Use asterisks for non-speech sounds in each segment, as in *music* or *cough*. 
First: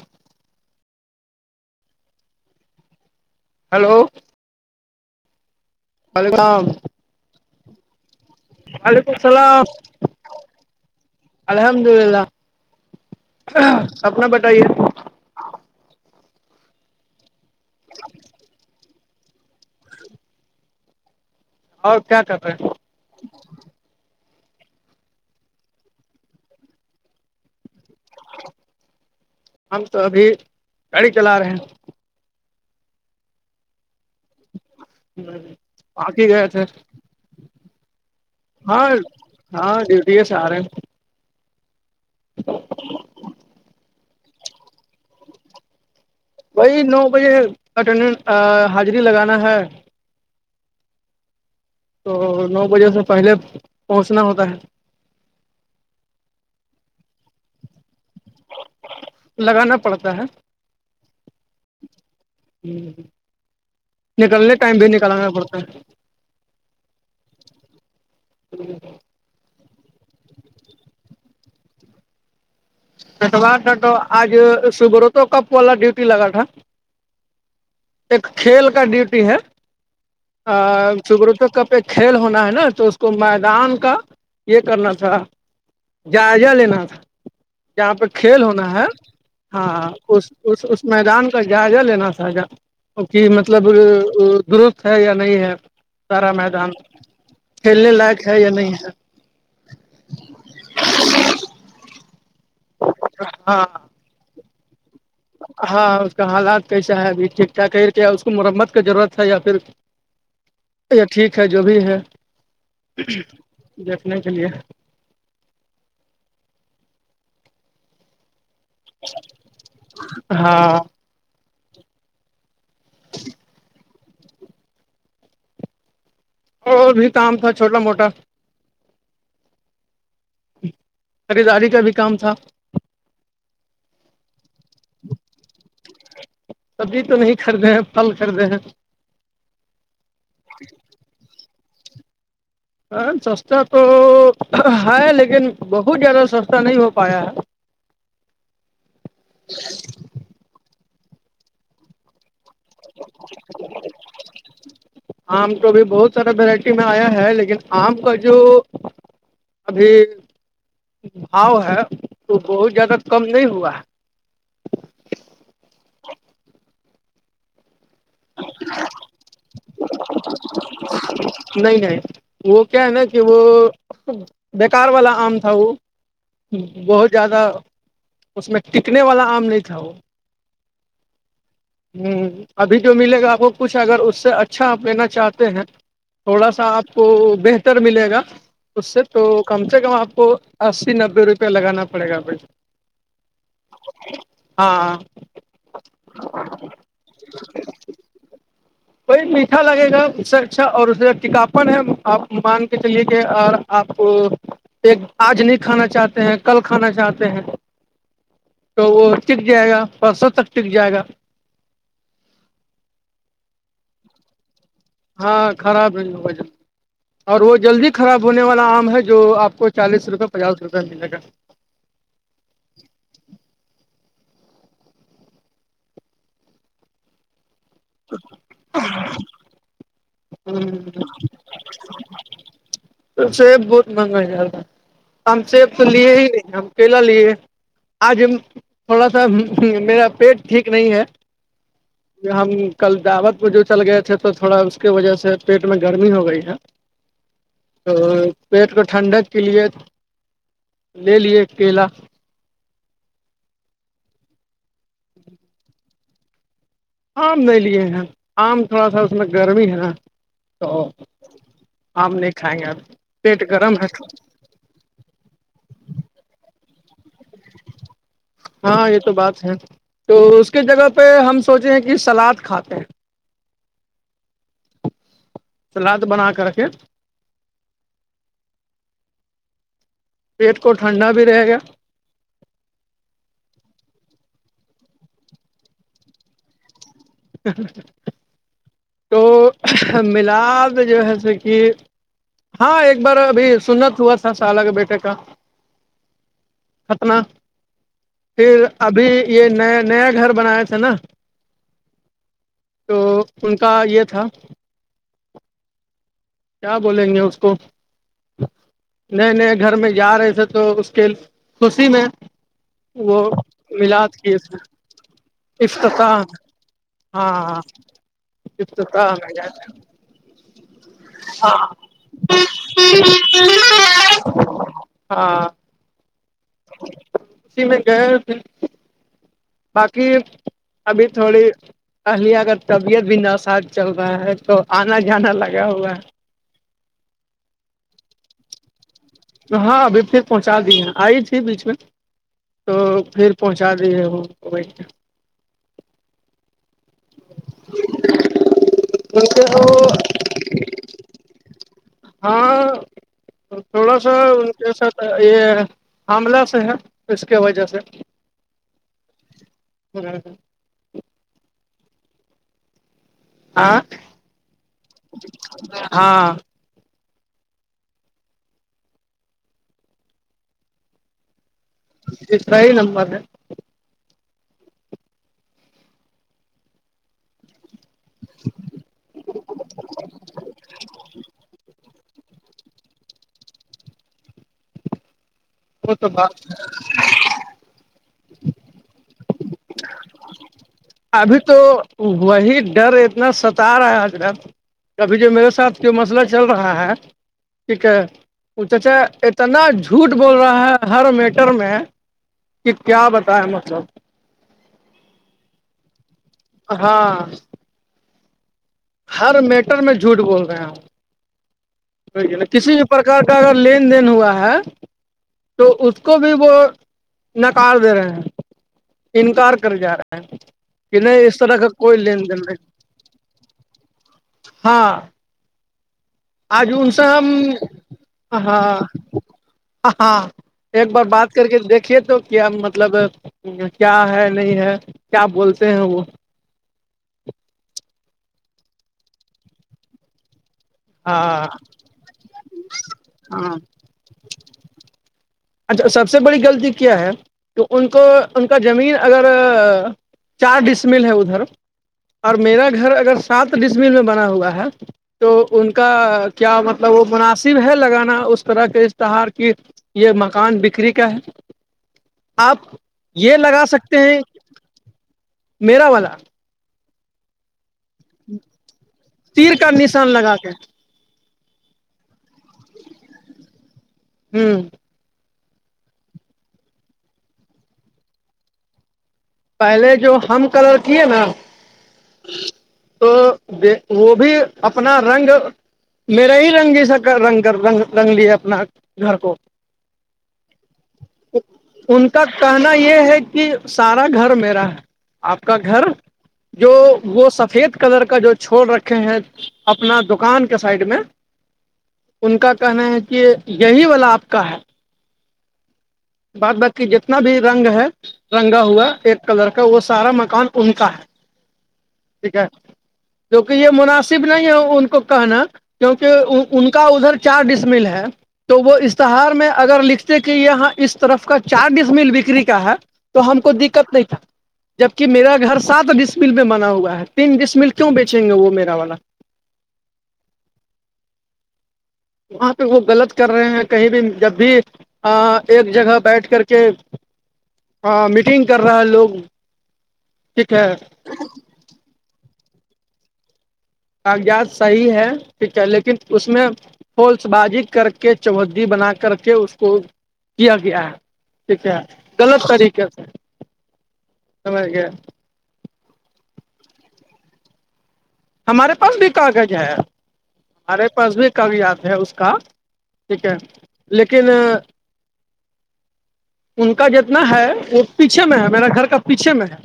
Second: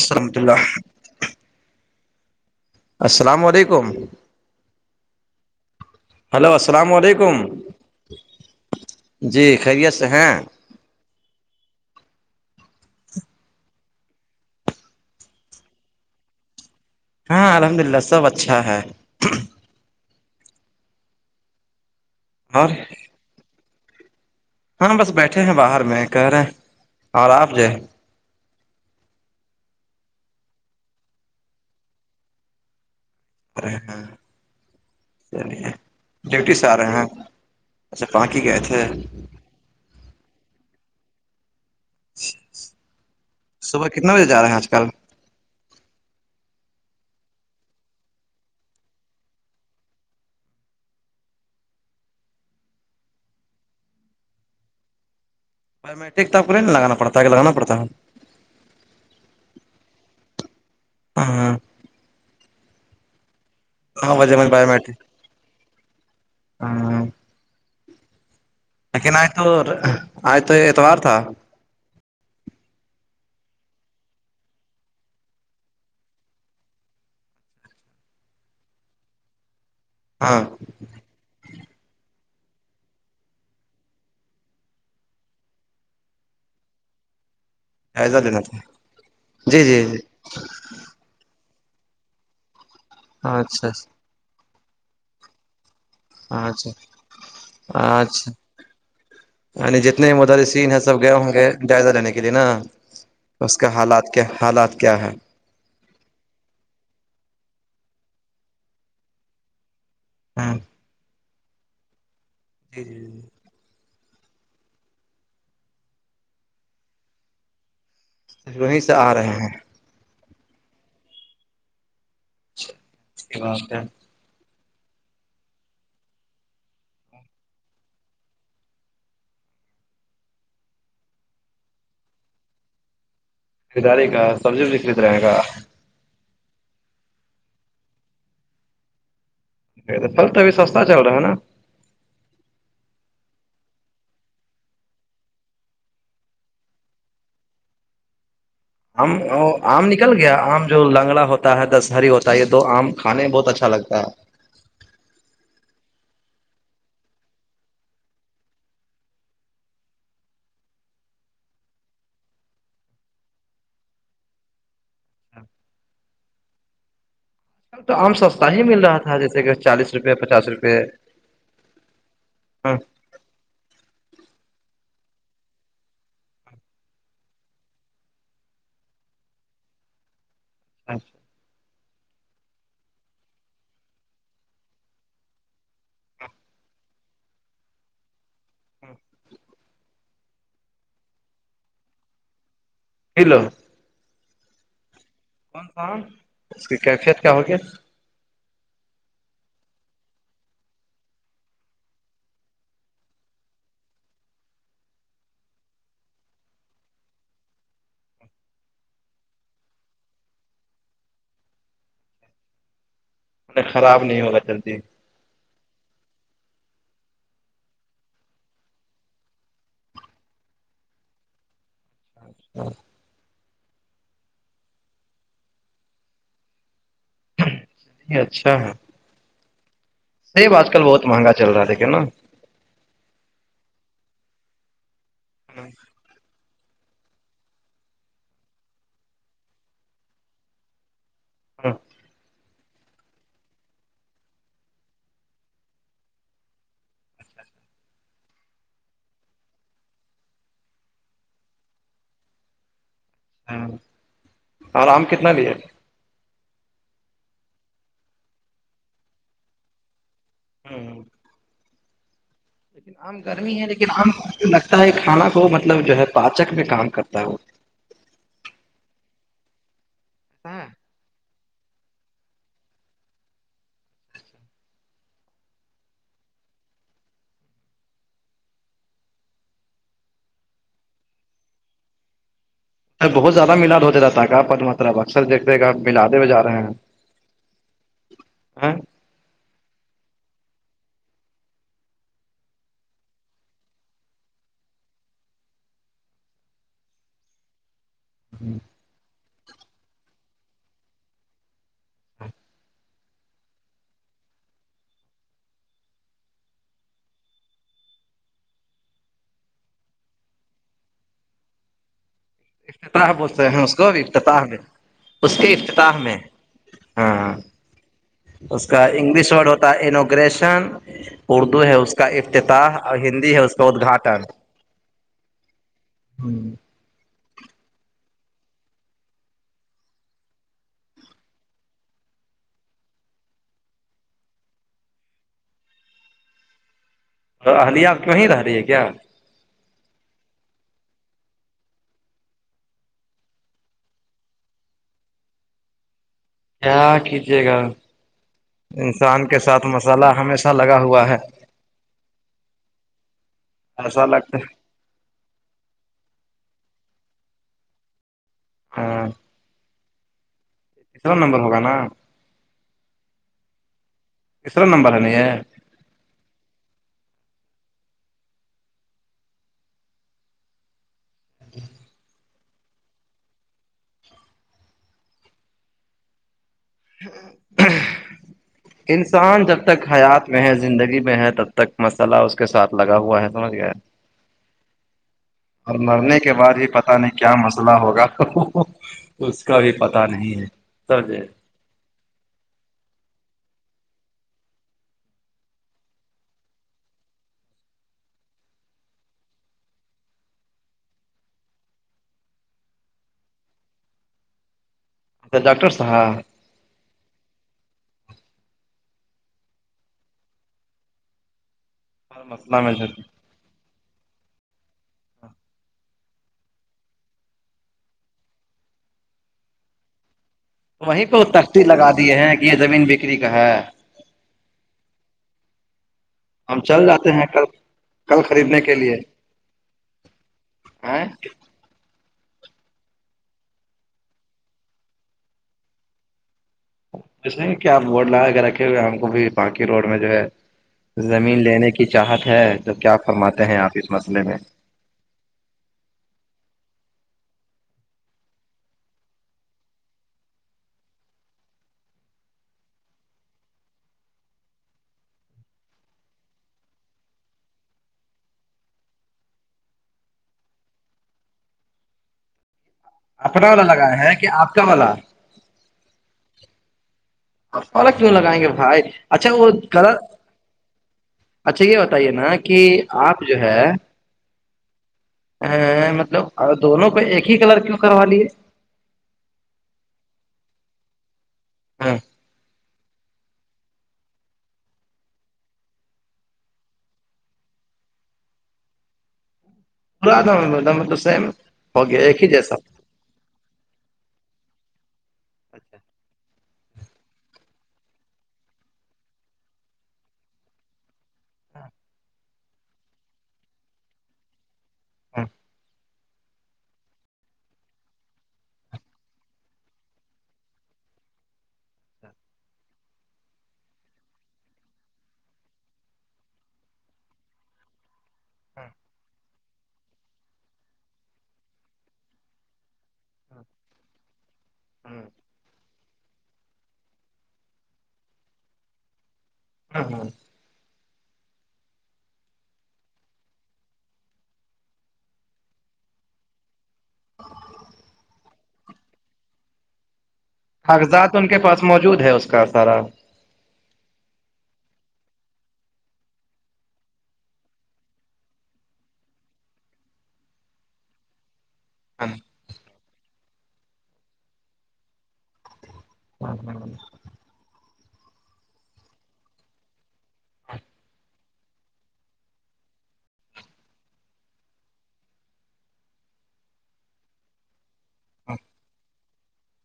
السحمد اللہ- السلام علیکم- ہلو وعلیکم ہیلو اللام السلام علیکم- وعلیکم جی السلام- خیریت سے ہیں الحمد للہ اپپنا بتائیے- ہاں الحمد للہ سب اچھا ہے اور کیا کرتے ہیں- اور ہاں بس بیٹھے ہیں باہر میں کہہ رہے ہیں اور آپ جائ- ہم تو ابھی گاڑی چلا رہے ہیں- پر چلیے باقی گئے ڈیوٹی تھے سے آ رہے ہیںپ اچھا پانکی گئے ہاں تھے- ہاں ڈیوٹی کے سے آ رہے ہیں- صبح کتنا بجے جا رہے ہیں آج کل- بھی نو بجے اٹینڈ حاضری لگانا ہے- تو نو بجے سے پہلے پہنچنا ہوتا ہے- ٹیکپ کو نہیں لگاناڑتا ہے کہ لگاناڑتا ہے- لگانا پڑتا ہے ہاں- ہاں نو بجے میں نکلنے بایو ٹائم بھی میٹرک نکالانا پڑتا ہے- ہاں جی لیکن آج تو آج تو اتوار تھا چٹو ڈٹو آج صبح تو کپ والا ڈیوٹی لگا تھا- ایک کھیل کا ڈیوٹی ہے- ہاں شکروت کپ ایک کھیل ہونا ہے نا تو اس کو میدان کا یہ کرنا تھا- جائزہ لینا تھا جہاں پہ جائزہ کھیل لینا تھا ہونا ہے جی جی ہاںاں جی اس- اس- اس میدان کا جائزہ لینا تھااہ جا کہ اچھا مطلب- درست ہے یا نہیں ہے سارا اچھا میدان کھیلنے لائق ہے یا نہیں ہے- ینی جتنے مدر سین ہیں سب گئے وہاں کے جائزہ لینے کے لیے نا- اس ہاں کا حالات کیا حالات کیا ہے ہاں اس کا حالات کیسا ہے ابھی ٹھیک ٹھاک ہے کیا اس کو مرمت کا ضرورت ہے یا پھر- ہاں ٹھیک ہے جو بھی ہے جی جی دیکھنے کے لیے- وہیں سے آ رہے ہیں ہاں یہ ب ہے اور بھی کام تھا چھوٹا موٹا- خریداری کا بھی کام تھا- کریداری کا سبزیکھرید رہے گا- سبزی تو نہیں خریدے ہیں پھل خریدے ہیں- ا پل تو اب سستا چل رہا ہے نا- ہ سستا تو ہے لیکن بہت زیادہ سستا نہیں ہو پایا ہے- آم نکل گیا آم جو لنگڑا ہوتا ہے دسہری ہوتا یہے آم کھے میں بہت اچھا لگتا ہے آم تو بھی بہت سارا ورائٹی میں آیا ہے لیکن آم کا جو ابھی بھاؤ ہے تو بہت زیادہ کم نہیں ہوا ہے اب تو آم سستا ہی مل رہا تھا جیسے کہ چالیس روپے پچاس روپے نہیں نہیں وہ کیا ہے نا کہ وہ بیکار والا آم تھا وہ بہت زیادہ اس میں ٹکنے والا آم نہیں تھا وہ اچھا ہمم ابھی جو ملے گا آپ کو کچھ اگر اس سے اچھا آپ لینا چاہتے ہیں تھوڑا سا آپ کو بہتر ملے گا اس سے تو کم سے کم آپ کو اسی نبے روپے لگانا پڑے گا بھ کلو ہاں کون ساان اس کی کیفیت کیا ہوگی کوئی میٹھا لگے گا اس سے اچھا اور اس ٹیکاپن ہے آپ مان کے چلیے کہ آپ کو ایک آج نہیں کھانا چاہتے ہیں کل کھانا چاہتے ہیں تو وہ ٹک جائے گا پرسوں تک ٹک جائے گا خراب نہیں ہوگا جلدی ہاں خراب ہے وجہ اور وہ جلدی خراب ہونے والا آم ہے جو آپ کو چالیس روپئے پچاس روپئے ملے گا *inaudible* ج اچھا ہے سیب آج کل گا بہت مہنگا چل رہا تھا کیا نا تو سیب بہت مہنگا جا تھا ہم سیب تو لیے ہی ہم کیلا لی آج تھوڑا سا میرا پیٹ ٹھیک نہیں ہے ہمم ہم کل دعوت میں جو چل گئے تھے تو تھوڑا اس کے وجہ سے پیٹ میں گرمی ہو گئی ہے تو پیٹ کو ٹھنڈک کے لیے لے لیے کیلا ہمم اور آم کتنا بھی ہے آم نہیں لیے ہیں آم تھوڑا سا اس میں گرمی ہے نا تو آپ نہیں کھائیں گے اب لیکن عام پیٹ گرمی ہے گرم لیکن عام لگتا ہے کھانا کو مطلب جو ہے پاچک میں کام کرتا ہے وہ ہاں یہ تو بات ہے تو اس کی جگہ پہ ہم سوچے ہیں کہ سلاد کھاتے ہیں سلاد بنا کر رکھے پیٹ کو ٹھنڈا بھی رہے گا بہت زیادہ مالد ہوتے رہتا تھا پر مطلب اکثر دیکھتے کہ ملاے ہو جا رہے ہیں تو ملاپ جو ہے س کہ ہاں ایک بار ابھی سنت ہوا تھا سالہ کے بیٹے کا ختناہ پھر ابھی یہ نیا نیا گھر بنایا تھاے نا تو ان کا یہ تھا کیا بولیں گے اس کو نہیں نہیں گھر میں جا رہے تھے تو اس کے خوشی میں افتتاح وہ بولتے ہیں اس کو ملاد کیے افتتاح تھے میں اس کے میں افتتاح ہاں اس کا افتتاح انگلش میں ورڈ گئے ہوتا ہے انوگریشن اردو ہے وہ اس کا افتتاح اور ہندی ہے اس کا ادھاٹن ہ جی میں گیا ت باقی ابھی تھوڑی اہلے اگر طبیعت بھی نساز چل رہا ہے تو آنا جانا لگا ہوا ہے اہلیا کہیں رہی ہے کیا ہاں ابھی پھر پہنچا دی ہیں آئی تھی بیچ میں تو پھر پہنچا دیجے ہم وہیںہ کیا کیجیے گا انسان کے ساتھ مسالہ ہمیشہ لگا ہوا ہے تھوڑا ایسا سا لگتا ہے کے ساتھ یہ حاملہ سے ہے اس کے وجہ سے ہاں ہاں تیسرا نمبر ہوگا نا آاں ترا نمبر ہے نہیں یہ ہاں جی سرائی نم مد ہاں انسان جب تک حیات میں ہے زندگی میں ہے تب تک مسئلہ سلا اس کے ساتھ لگا ہوا ہے سمجھ گئے اور وہ تو مرنے کے بات بعد بھی پتا نہیں کیا مسئلہ ہوگا اس کا بھی پتا پ نہیں ہے سرض ہے ابھی تو وہی ڈر اتنا ستا رہا حجر ابھی جو میرے ساتھ جو مسئلہ چل رہا ہے ٹھیک ہے اچھا اتنا جھوٹ بول رہا ہے ہر میٹر میں کہ کیا بت ہے مطلب ا ڈاکٹر صحا ہاں ہر میٹر میں جھوٹ بول رہے ہیں آپ ہر ن مسئلہ کسی میں بھی پرک کا اگر لین دین ہوا ہے تو اس کو بھی وہ نکار دے رہے ہیں انکار کر جا رہا ہے کہ وہیں کو نہیں اس طرح تشتی کا لگا کوئی دیے لین ہیں دین کہ یہ نہیں زمین بکری کا ہے ہاں ہم آج چل ان سے جاتے ہم ہیں کل کل خریدنے ہاں کے لیے ہاں ایک بار ا بات کر کے دیکھیے تو کیا مطلب کیا ہے نہیں ہے کیا بولتے ہیں وہ جسے کہ آپ بورڈ لگا کے رکھے ہوئے ہم کو بھی باقی روڈ میں جو ہے زمین ہاں لینے کی چاہت ہے تو کیا فرماتے ہیں ہاں آپ اس مسئلے میں اچھا سب سے بڑی غلطی کیا ہے کہ ان کو ان کا زمین اگر چار ڈسمل ہے ادھر اور میرا گھر اگر سات ڈشمل میں بنا ہوا ہے تو ان کا کیا مطلب وہ مناسب ہے لگانا اس طرح کے اشتہار کی یہ مکان بکری کا ہے آپ یہ اپنا والا لگا سکتے لگایا ہے ہیں کہ آپ کا ملا میریرا والا الگ کیوں لگائیں گے بھائی اچھا وہ تیر کا کلر نشان لگا کے اچھا یہ بتائیے نا کہ آپ جو ہے ہوں ا مطلب اور دونوں کو ایک ہی کلر کیوں کروا لیے پہلے جو ہم کلر کیے نا ہاں تو د وہ بھی اپنا رنگ میرا ہی رنگی سا رنگ کر رنگ لیا اپنا گھر کو پورا دم د مطلب سیم ہو گیا ان ایک کا ہی جیسا کہنا یہ ہے کہ سارا گھر میرا آپ کا گھر جو وہ سفید کلر کا جو چھوڑ رکھے ہیں اپنا دکان کے سائڈ میں ہاں ان کا کہنا ہے کہ یہی والا آپ کا ہے ہ بات باقی جتنا بھی رنگ ہے رنگا ہوا ایک کلر کا وہ سارا مکان ان کا ہے ٹھیک ہے جوکہ یہ مناسب نہیں ہے ان کو کہنا کیونکہ ان کا ادھر چار ڈسمل ہے تو وہ اشتہار میں اگر لکھتے کہ یہاں اس طرف کا چار ڈس مل بکری کا ہے تو ہم کو دقت نہیں تھا جبک میرا گھر سات ڈسمل میں بنا ہوا ہے تین ڈسمل کیوں بیچیں گے وہ میرا والا ہاں ہاں وہاں پہ وہ غلط کر رہے ہیں کہیں بھی جب بھی ایک جگہ بیٹھ کر کے ہاں میٹنگ کر رہا ہے لوگ ٹھیک ہے کاغذات ان کے پاس موجود ہے اس کا سارا کاغذات صحیح ہے ٹھیک ہے لیکن اس میں ہولس بازی کر کے چودی بنا کر کے اس کو کیا گیا ہے ٹ کیا ہے گلط طریقے سے سج گ ہاں ہاں ہمارے پاس بھی کاغذ ہے ہمارے پاس بھی کاغذات ہے اس کا ٹھیک ہے لیکن ان کا جتنا ہے وہ پیچھے میں ہے میرا گھر کا پیچھے میں ہے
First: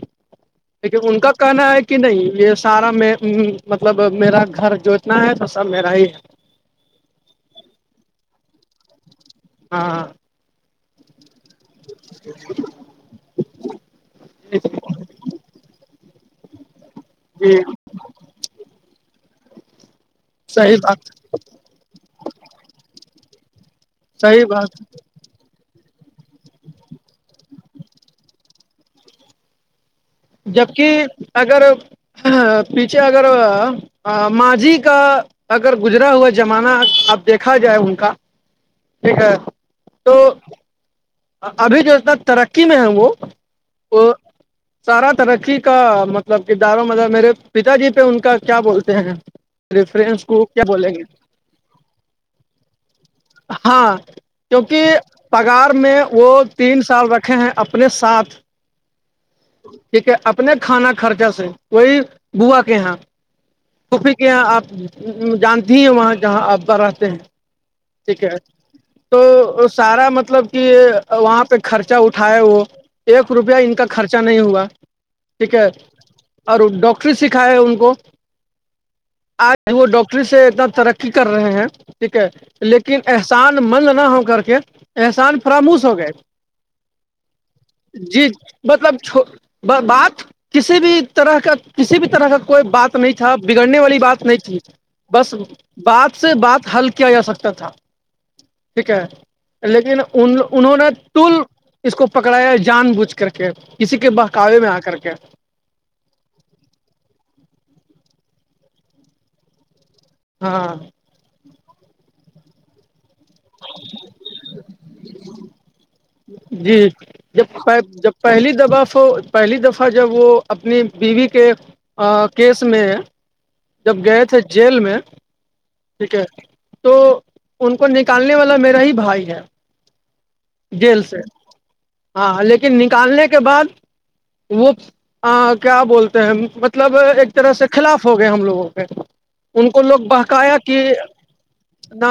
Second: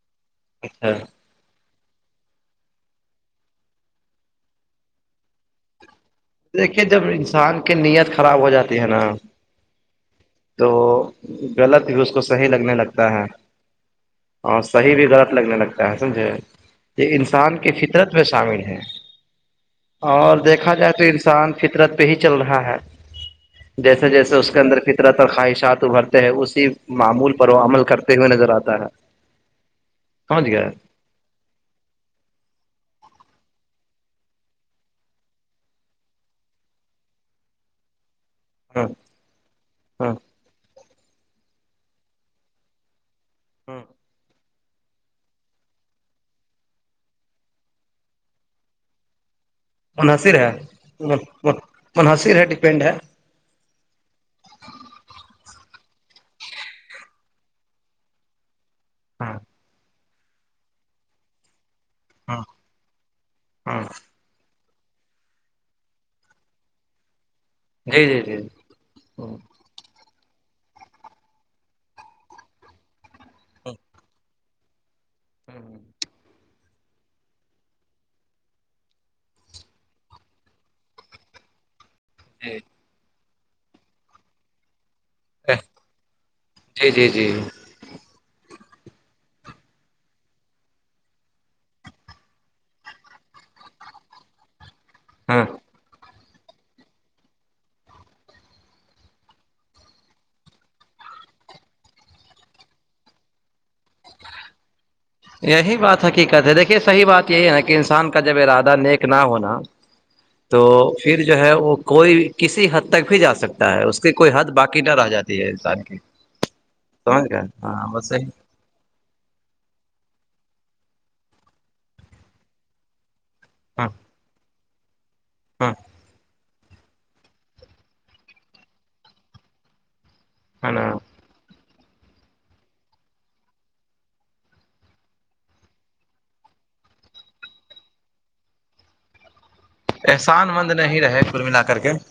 اچھا لیکن ان کا کہنا ہے کہ نہیں یہ سارا میں ہ مطلب میرا گھر جو اتنا ہے تو سب میرا ہی ہے دیکھیے جب انسان کی نییت خراب ہو جاتی ہے نا ہاں تو غلط بھی اس کو صحیح لگنے لگتا ہے اور صحیح بھی درد لگنے لگتا ہے سمجھے یہ جی انسان کی فطر ت میں شامل ہیں اور دیکھا صحیح جائے تو بات سان فطرت پہ ہی چل رہا ہے جیسے جیسے صحیح اس کے بات اندر فطرت خواہشات ابھرتے ہیں اسی معمول پر وہ عمل کرتے ہوئے نظر آتا ہے سمجھ گئے جبک اگر پیچھے اگر ماضھی کا اگر گزرا ہوا زمانہ اب دیکھا جائے ان کا ہاں ٹھیک ہے تو ہاں ابھی جو اتنا ترقی میں ہے وہ وہ سارا ترقی کا مطلب کرداروں مطلب میرے پتا جی پہ ان کا کیا بولتے ہیں ریفرنس منحصر کو ہے کیا بولیں گے منحصر ہے ڈپینڈ ہے ہاں کیونکہ پگار میں وہ تین سال رکھے ہیں اپنے ساتھ ہاں ٹھیک ہے اپنے کھانا خرچہ سے وہی ہاں بووا کے یہاں ہاں توف یہاں آپ جانتی ہیں وہاں جہاں آ بار آتے ہیں جی جی ٹھیک ہے جی تو سارا مطلب کہ وہاں پہ خرچہ اٹھاائے وہ ایک روپیہ ان کا خرچہ نہیں ہوا ٹھیک ہے اور ڈاکٹری سکھائے ان کو آج وہ ڈاکٹری سے اتنا ترقی کر رہے ہیں ٹھیک ہے جی لیکن احسان من نہ ہو کر کے احسان فراموش ہو گئے جی جی جی جی مطلب چھو بات کسی بھی طرح کا کسی بھی طرح کا کوئی بات نہیں تھا بگڑنے والی بات نہیں تھی بس ہاں بات سے بات حل کیا جا سکتا تھا ٹھیک ہے لیکن ان انہوں نے تول اس کو پکڑایا جان بوجھ کر کے کسی کے بہکاوے میں آ کر کے یہی بات حقیقت ہے دیکھیے صحی بات یہی ہے نا کہ انسان کا جب ارادہ نیک نہ ہونا تو ہاں پھر جو ہے وہ کوئی کسی حد تک بھی جا سکتا ہے اس کی کوئی حد باقی نہ رہ جاتی ہے انسان کی جی سمجھ گئے جب ہاں بس جب صحیح پہلی دبا ہو ہو پہلی دفعہ جب وہ اپنی بیوی کے کیس میں ہاں جب گئے تھے جیل میں ہاں ٹھیک ہے تو ان کو نکالنے والا میرا ہی بھائی ہے ہے نا جیل سے ہاں لیکن نکالنے کے بعد وہ ہاں کیا بولتے ہیں مطلب ایک طرح سے خلاف ہو گئے ہم لوگوں کے ان کو لوگ احسان بہکایا مند کہ نہیں رہے کل ملا کر کے ن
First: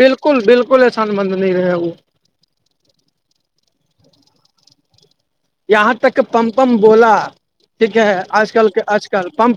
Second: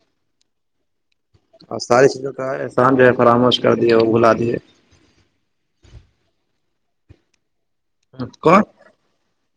بالکل بالکل ایسان مند نہیں رہے وہ چ کاا کان جو ہے فراموش کر دیے وہ بھلا دیے یہاں تک پمپم بولا ٹھیک ہے آج کون کل کے آج کل پمپم